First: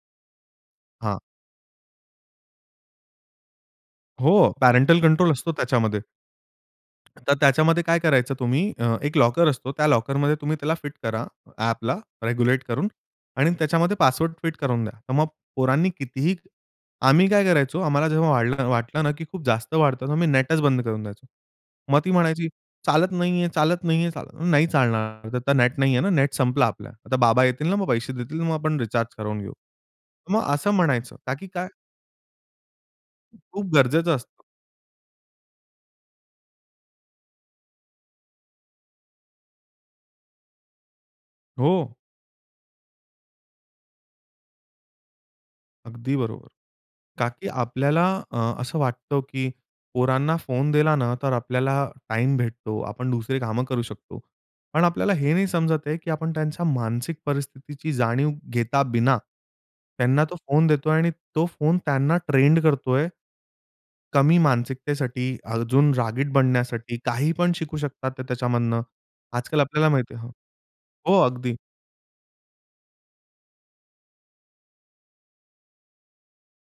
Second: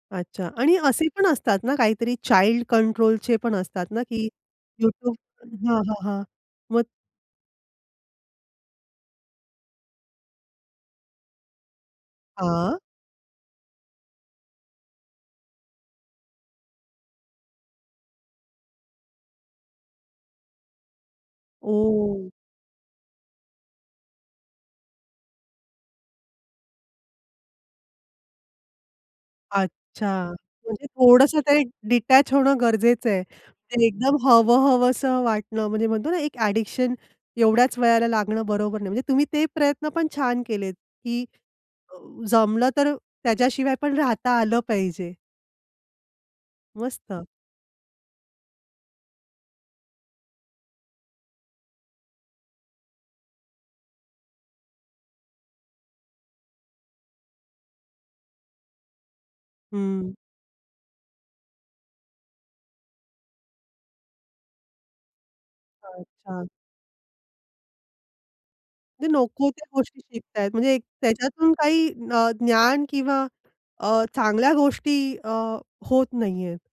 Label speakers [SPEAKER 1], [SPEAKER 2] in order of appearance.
[SPEAKER 1] अच्छा, आणि असे
[SPEAKER 2] हां.
[SPEAKER 1] पण असतात ना काहीतरी चाईल्ड कंट्रोलचे पण असतात ना, की
[SPEAKER 2] हो, पॅरेंटल
[SPEAKER 1] YouTube
[SPEAKER 2] कंट्रोल असतो
[SPEAKER 1] हां, हां,
[SPEAKER 2] त्याच्यामध्ये.
[SPEAKER 1] हां. मग
[SPEAKER 2] तर त्याच्यामध्ये काय करायचं तुम्ही अ, एक लॉकर असतो त्या लॉकरमध्ये तुम्ही त्याला फिट करा ॲपला रेग्युलेट
[SPEAKER 1] हां.
[SPEAKER 2] करून आणि त्याच्यामध्ये पासवर्ड फिट करून द्या. तर मग पोरांनी कितीही आम्ही काय करायचो आम्हाला जेव्हा वाटलं ना, की खूप जास्त वाढतं, तेव्हा मी नेटच बंद करून द्यायचो. मग ती
[SPEAKER 1] ओह!
[SPEAKER 2] म्हणायची, "चालत नाहीये, चालत नाहीये, चाल नाही चालणार, आता नेट नाहीये ना, नेट संपला आपला आता बाबा येतील ना, मग पैसे देतील मग आपण रिचार्ज करवून घेऊ."
[SPEAKER 1] अच्छा.
[SPEAKER 2] मग असं
[SPEAKER 1] म्हणजे
[SPEAKER 2] म्हणायचं का,
[SPEAKER 1] थोडंसं
[SPEAKER 2] की
[SPEAKER 1] ते
[SPEAKER 2] काय
[SPEAKER 1] डिटॅच होणं गरजेचं आहे.
[SPEAKER 2] खूप
[SPEAKER 1] ते
[SPEAKER 2] गरजेचं
[SPEAKER 1] एकदम
[SPEAKER 2] असतं.
[SPEAKER 1] हवहवसं वाटणं म्हणजे म्हणतो ना, एक ॲडिक्शन एवढ्याच वयाला लागणं बरोबर नाही. म्हणजे तुम्ही ते प्रयत्न पण छान केलेत, की
[SPEAKER 2] हो.
[SPEAKER 1] अ, जमलं तर त्याच्याशिवाय पण राहता आलं पाहिजे.
[SPEAKER 2] अगदी बरोबर.
[SPEAKER 1] मस्त.
[SPEAKER 2] का की आपल्याला अ, असं वाटतं, की पोरांना फोन दिला ना, तर आपल्याला टाईम भेटतो. आपण दुसरी काम करू शकतो. पण आपल्याला हे नाही समजत आहे, की आपण त्यांच्या मानसिक परिस्थितीची जाणीव घेता बिना,
[SPEAKER 1] हं.
[SPEAKER 2] त्यांना तो फोन देतोय आणि तो फोन त्यांना ट्रेंड करतोय. कमी मानसिकतेसाठी अजून रागीट
[SPEAKER 1] अच्छा.
[SPEAKER 2] बनण्यासाठी काही पण शिकू शकतात ते त्याच्यामधनं.
[SPEAKER 1] ते नको
[SPEAKER 2] आजकाल
[SPEAKER 1] त्या
[SPEAKER 2] आपल्याला
[SPEAKER 1] गोष्टी
[SPEAKER 2] माहिती आहे
[SPEAKER 1] शिकत आहेत म्हणजे
[SPEAKER 2] हो,
[SPEAKER 1] त्याच्यातून
[SPEAKER 2] अगदी.
[SPEAKER 1] काही अ, ज्ञान किंवा अ, चांगल्या गोष्टी अ, होत नाही आहेत.